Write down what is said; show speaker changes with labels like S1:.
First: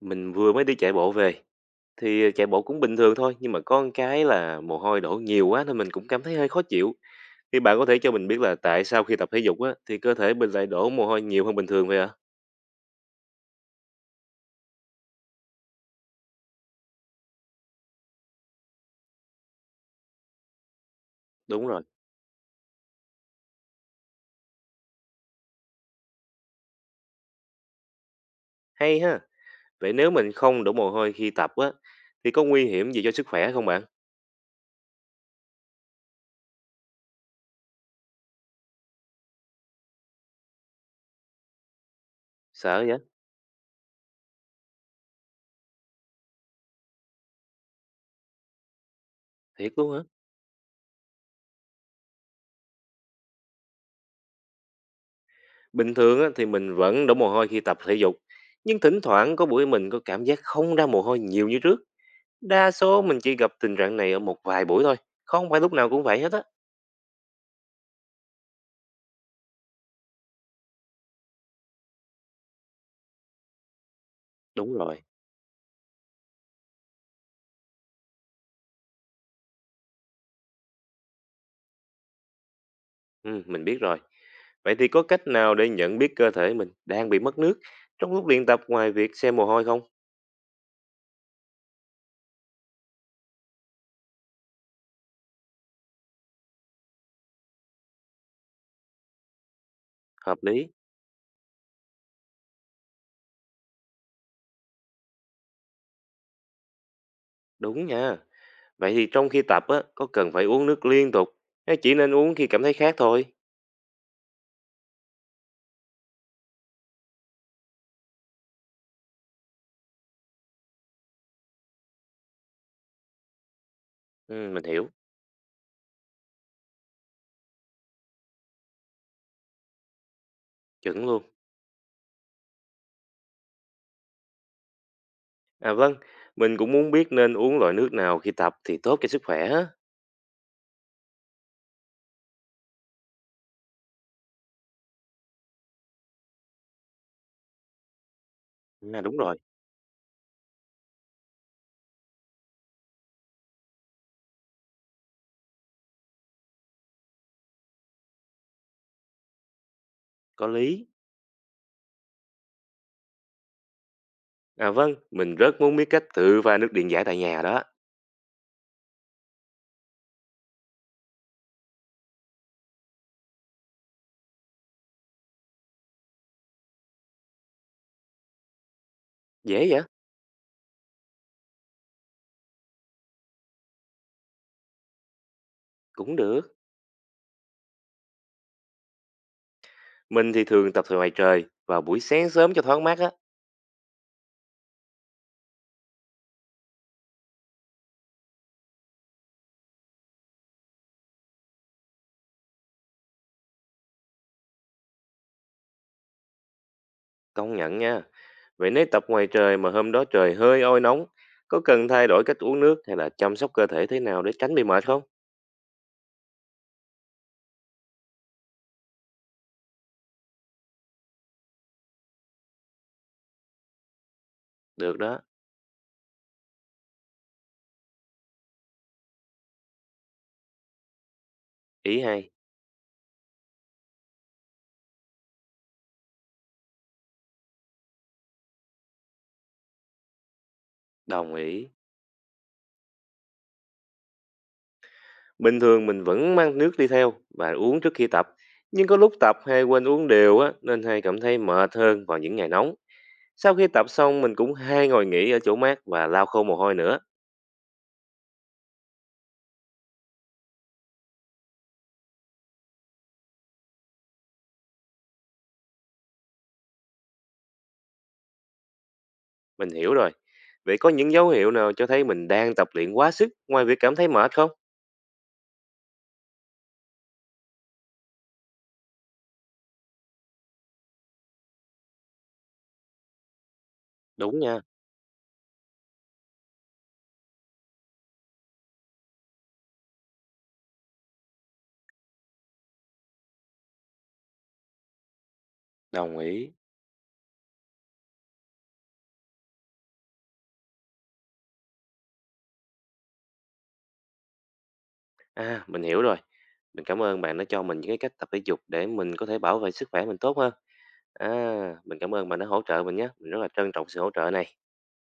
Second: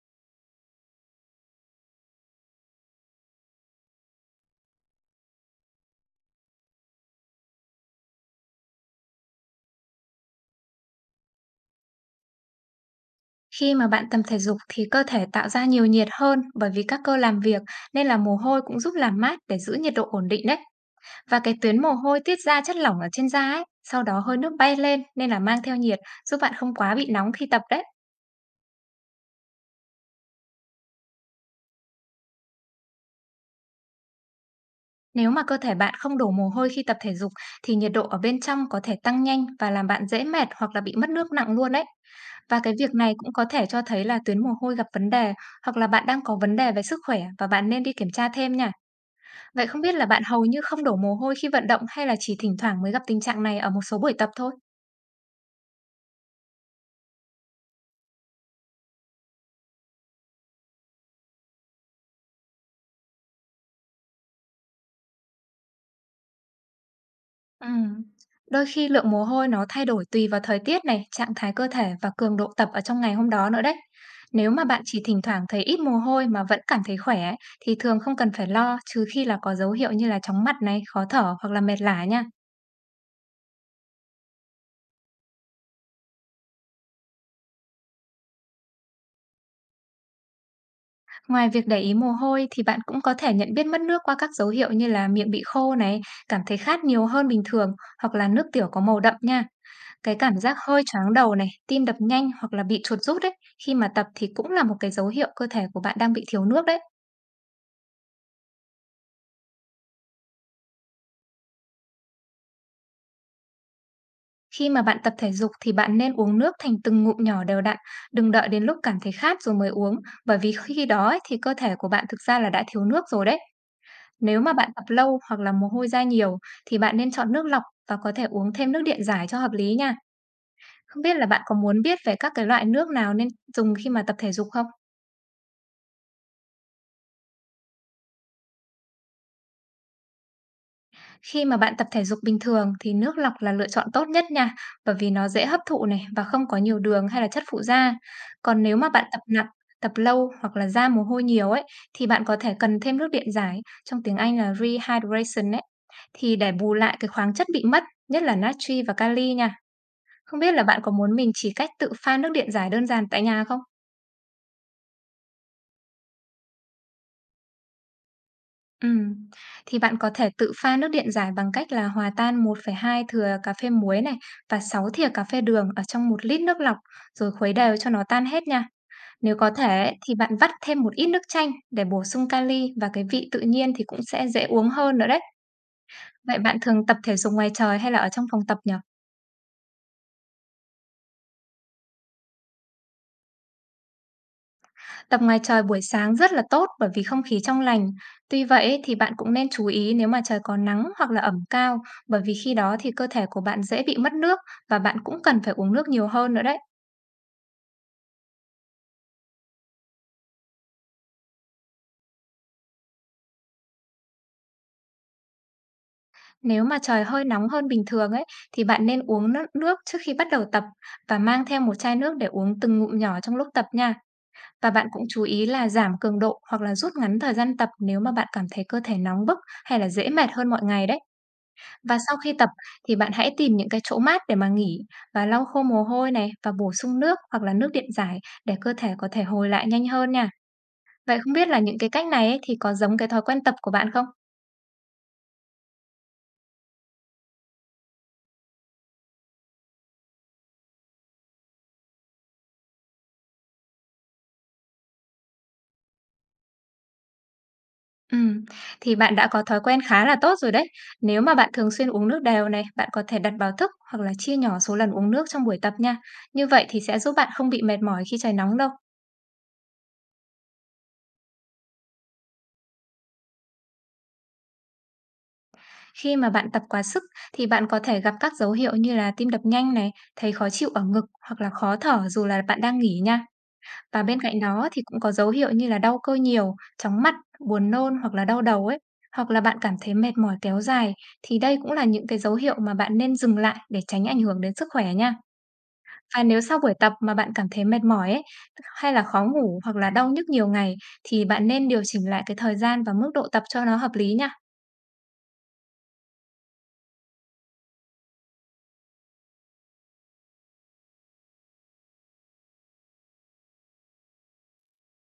S1: Mình vừa mới đi chạy bộ về, thì chạy bộ cũng bình thường thôi, nhưng mà có một cái là mồ hôi đổ nhiều quá nên mình cũng cảm thấy hơi khó chịu. Thì bạn có thể cho mình biết là tại sao khi tập thể dục á, thì cơ thể mình lại đổ mồ hôi nhiều hơn bình thường vậy ạ?
S2: Khi mà bạn tập thể dục thì cơ thể tạo ra nhiều nhiệt hơn bởi vì các cơ làm việc nên là mồ hôi cũng giúp làm mát để giữ nhiệt độ ổn định đấy. Và cái
S1: Đúng
S2: tuyến
S1: rồi,
S2: mồ hôi tiết ra chất lỏng ở trên da ấy, sau đó hơi nước bay lên nên là mang theo nhiệt giúp bạn không quá bị nóng khi tập đấy.
S1: hay ha. Vậy nếu mình không đổ mồ hôi khi tập á, thì có nguy hiểm gì cho sức khỏe không bạn?
S2: Nếu mà cơ thể bạn không đổ mồ hôi khi tập thể dục thì nhiệt độ ở bên trong có thể tăng nhanh và làm bạn dễ mệt hoặc là bị mất nước nặng luôn đấy. Và cái
S1: Sợ
S2: việc
S1: vậy?
S2: này cũng có thể cho thấy là tuyến mồ hôi gặp vấn đề hoặc là bạn đang có vấn đề về sức khỏe và bạn nên đi kiểm tra thêm nha. Vậy
S1: Thiệt
S2: không
S1: luôn
S2: biết
S1: hả?
S2: là bạn hầu như không đổ mồ hôi khi vận động hay là chỉ thỉnh thoảng mới gặp tình trạng này ở một số buổi tập thôi?
S1: Bình thường á, thì mình vẫn đổ mồ hôi khi tập thể dục, nhưng thỉnh thoảng có buổi mình có cảm giác không ra mồ hôi nhiều như trước. Đa số mình chỉ gặp tình trạng này ở một vài buổi thôi, không phải lúc nào cũng vậy hết á.
S2: Ừm. Đôi khi lượng mồ hôi nó thay đổi tùy vào thời tiết này, trạng thái cơ thể và cường độ tập ở trong ngày hôm đó nữa đấy. Nếu mà
S1: Đúng
S2: bạn
S1: rồi.
S2: chỉ thỉnh thoảng thấy ít mồ hôi mà vẫn cảm thấy khỏe ấy, thì thường không cần phải lo trừ khi là có dấu hiệu như là chóng mặt này, khó thở hoặc là mệt lả nha.
S1: Mình biết rồi. Vậy thì có cách nào để nhận biết cơ thể mình đang bị mất nước trong lúc luyện tập ngoài việc xem mồ hôi không?
S2: Ngoài việc để ý mồ hôi thì bạn cũng có thể nhận biết mất nước qua các dấu hiệu như là miệng bị khô này, cảm thấy khát nhiều hơn bình thường hoặc là nước tiểu có màu đậm nha. Cái cảm
S1: Hợp
S2: giác
S1: lý,
S2: hơi choáng đầu này, tim đập nhanh hoặc là bị chuột rút đấy, khi mà tập thì cũng là một cái dấu hiệu cơ thể của bạn đang bị thiếu nước đấy.
S1: đúng nha. Vậy thì trong khi tập á, có cần phải uống nước liên tục hay chỉ nên uống khi cảm thấy khát thôi?
S2: Khi mà bạn tập thể dục thì bạn nên uống nước thành từng ngụm nhỏ đều đặn, đừng đợi đến lúc cảm thấy khát rồi mới uống, bởi vì khi đó ấy, thì cơ thể của bạn thực ra là đã thiếu nước rồi đấy. Nếu
S1: Ừ,
S2: mà
S1: mình
S2: bạn tập
S1: hiểu,
S2: lâu hoặc là mồ hôi ra nhiều thì bạn nên chọn nước lọc và có thể uống thêm nước điện giải cho hợp lý nha. Không
S1: chuẩn
S2: biết
S1: luôn.
S2: là bạn có muốn biết về các cái loại nước nào nên dùng khi mà tập thể dục không?
S1: À vâng, mình cũng muốn biết nên uống loại nước nào khi tập thì tốt cho sức khỏe á.
S2: Khi mà bạn tập thể dục bình thường thì nước lọc là lựa chọn tốt nhất nha, bởi vì nó dễ hấp thụ này và không có nhiều đường hay là chất phụ gia. Còn nếu mà
S1: À
S2: bạn
S1: đúng
S2: tập
S1: rồi,
S2: nặng, tập lâu hoặc là ra mồ hôi nhiều ấy thì bạn có thể cần thêm nước điện giải, trong tiếng Anh là rehydration ấy, thì để bù lại cái khoáng chất bị mất, nhất là natri và kali nha. Không
S1: có
S2: biết là bạn
S1: lý.
S2: có muốn mình chỉ cách tự pha nước điện giải đơn giản tại nhà không?
S1: À vâng, mình rất muốn biết cách tự pha nước điện giải tại nhà đó.
S2: Ừm, thì bạn có thể tự pha nước điện giải bằng cách là hòa tan 1,2 thìa cà phê muối này và 6 thìa cà phê đường ở trong một lít nước lọc rồi khuấy đều cho nó tan hết nha. Nếu có
S1: Dễ vậy?
S2: thể ấy, thì bạn vắt thêm một ít nước chanh để bổ sung kali và cái vị tự nhiên thì cũng sẽ dễ uống hơn nữa đấy.
S1: Cũng
S2: Vậy
S1: được.
S2: bạn thường tập thể dục ngoài trời hay là ở trong phòng tập nhỉ?
S1: Mình thì thường tập thời ngoài trời vào buổi sáng sớm cho thoáng mát á.
S2: Tập ngoài trời buổi sáng rất là tốt bởi vì không khí trong lành. Tuy vậy thì bạn cũng nên chú ý nếu mà trời có nắng hoặc là ẩm cao, bởi vì khi đó thì cơ thể của bạn dễ bị mất nước và bạn cũng cần phải uống nước nhiều hơn nữa đấy.
S1: Công nhận nha. Vậy nếu tập ngoài trời mà hôm đó trời hơi oi nóng, có cần thay đổi cách uống nước hay là chăm sóc cơ thể thế nào để tránh bị mệt không?
S2: Nếu mà trời hơi nóng hơn bình thường ấy thì bạn nên uống nước trước khi bắt đầu tập và mang theo một chai nước để uống từng ngụm nhỏ trong lúc tập nha. Và bạn
S1: Được
S2: cũng
S1: đó,
S2: chú ý là giảm cường độ hoặc là rút ngắn thời gian tập nếu mà bạn cảm thấy cơ thể nóng bức hay là dễ mệt hơn mọi ngày đấy. Và
S1: ý
S2: sau
S1: hay,
S2: khi tập thì bạn hãy tìm những cái chỗ mát để mà nghỉ và lau khô mồ hôi này và bổ sung nước hoặc là nước điện giải để cơ thể có thể hồi lại nhanh hơn nha. Vậy không
S1: đồng
S2: biết là
S1: ý.
S2: những cái cách này ấy, thì có giống cái thói quen tập của bạn không?
S1: Bình thường mình vẫn mang nước đi theo và uống trước khi tập, nhưng có lúc tập hay quên uống đều á nên hay cảm thấy mệt hơn vào những ngày nóng. Sau khi tập xong mình cũng hay ngồi nghỉ ở chỗ mát và lau khô mồ hôi nữa.
S2: Ừm, thì bạn đã có thói quen khá là tốt rồi đấy. Nếu mà bạn thường xuyên uống nước đều này, bạn có thể đặt báo thức hoặc là chia nhỏ số lần uống nước trong buổi tập nha. Như vậy thì sẽ giúp bạn không bị mệt mỏi khi trời nóng đâu.
S1: Mình hiểu rồi. Vậy có những dấu hiệu nào cho thấy mình đang tập luyện quá sức ngoài việc cảm thấy mệt không?
S2: Khi mà bạn tập quá sức thì bạn có thể gặp các dấu hiệu như là tim đập nhanh này, thấy khó chịu ở ngực hoặc là khó thở dù là bạn đang nghỉ nha. Và bên
S1: Đúng
S2: cạnh
S1: nha,
S2: đó thì cũng có dấu hiệu như là đau cơ nhiều, chóng mặt, buồn nôn hoặc là đau đầu ấy. Hoặc là bạn cảm thấy mệt mỏi kéo dài thì đây cũng là những cái dấu hiệu mà bạn nên dừng lại để tránh ảnh hưởng đến sức khỏe nha.
S1: đồng
S2: Và nếu
S1: ý.
S2: sau buổi tập mà bạn cảm thấy mệt mỏi ấy, hay là khó ngủ hoặc là đau nhức nhiều ngày thì bạn nên điều chỉnh lại cái thời gian và mức độ tập cho nó hợp lý nha.
S1: À, mình hiểu rồi. Mình cảm ơn bạn đã cho mình những cái cách tập thể dục để mình có thể bảo vệ sức khỏe mình tốt hơn. À, mình cảm ơn bạn đã hỗ trợ mình nhé. Mình rất là trân trọng sự hỗ trợ này.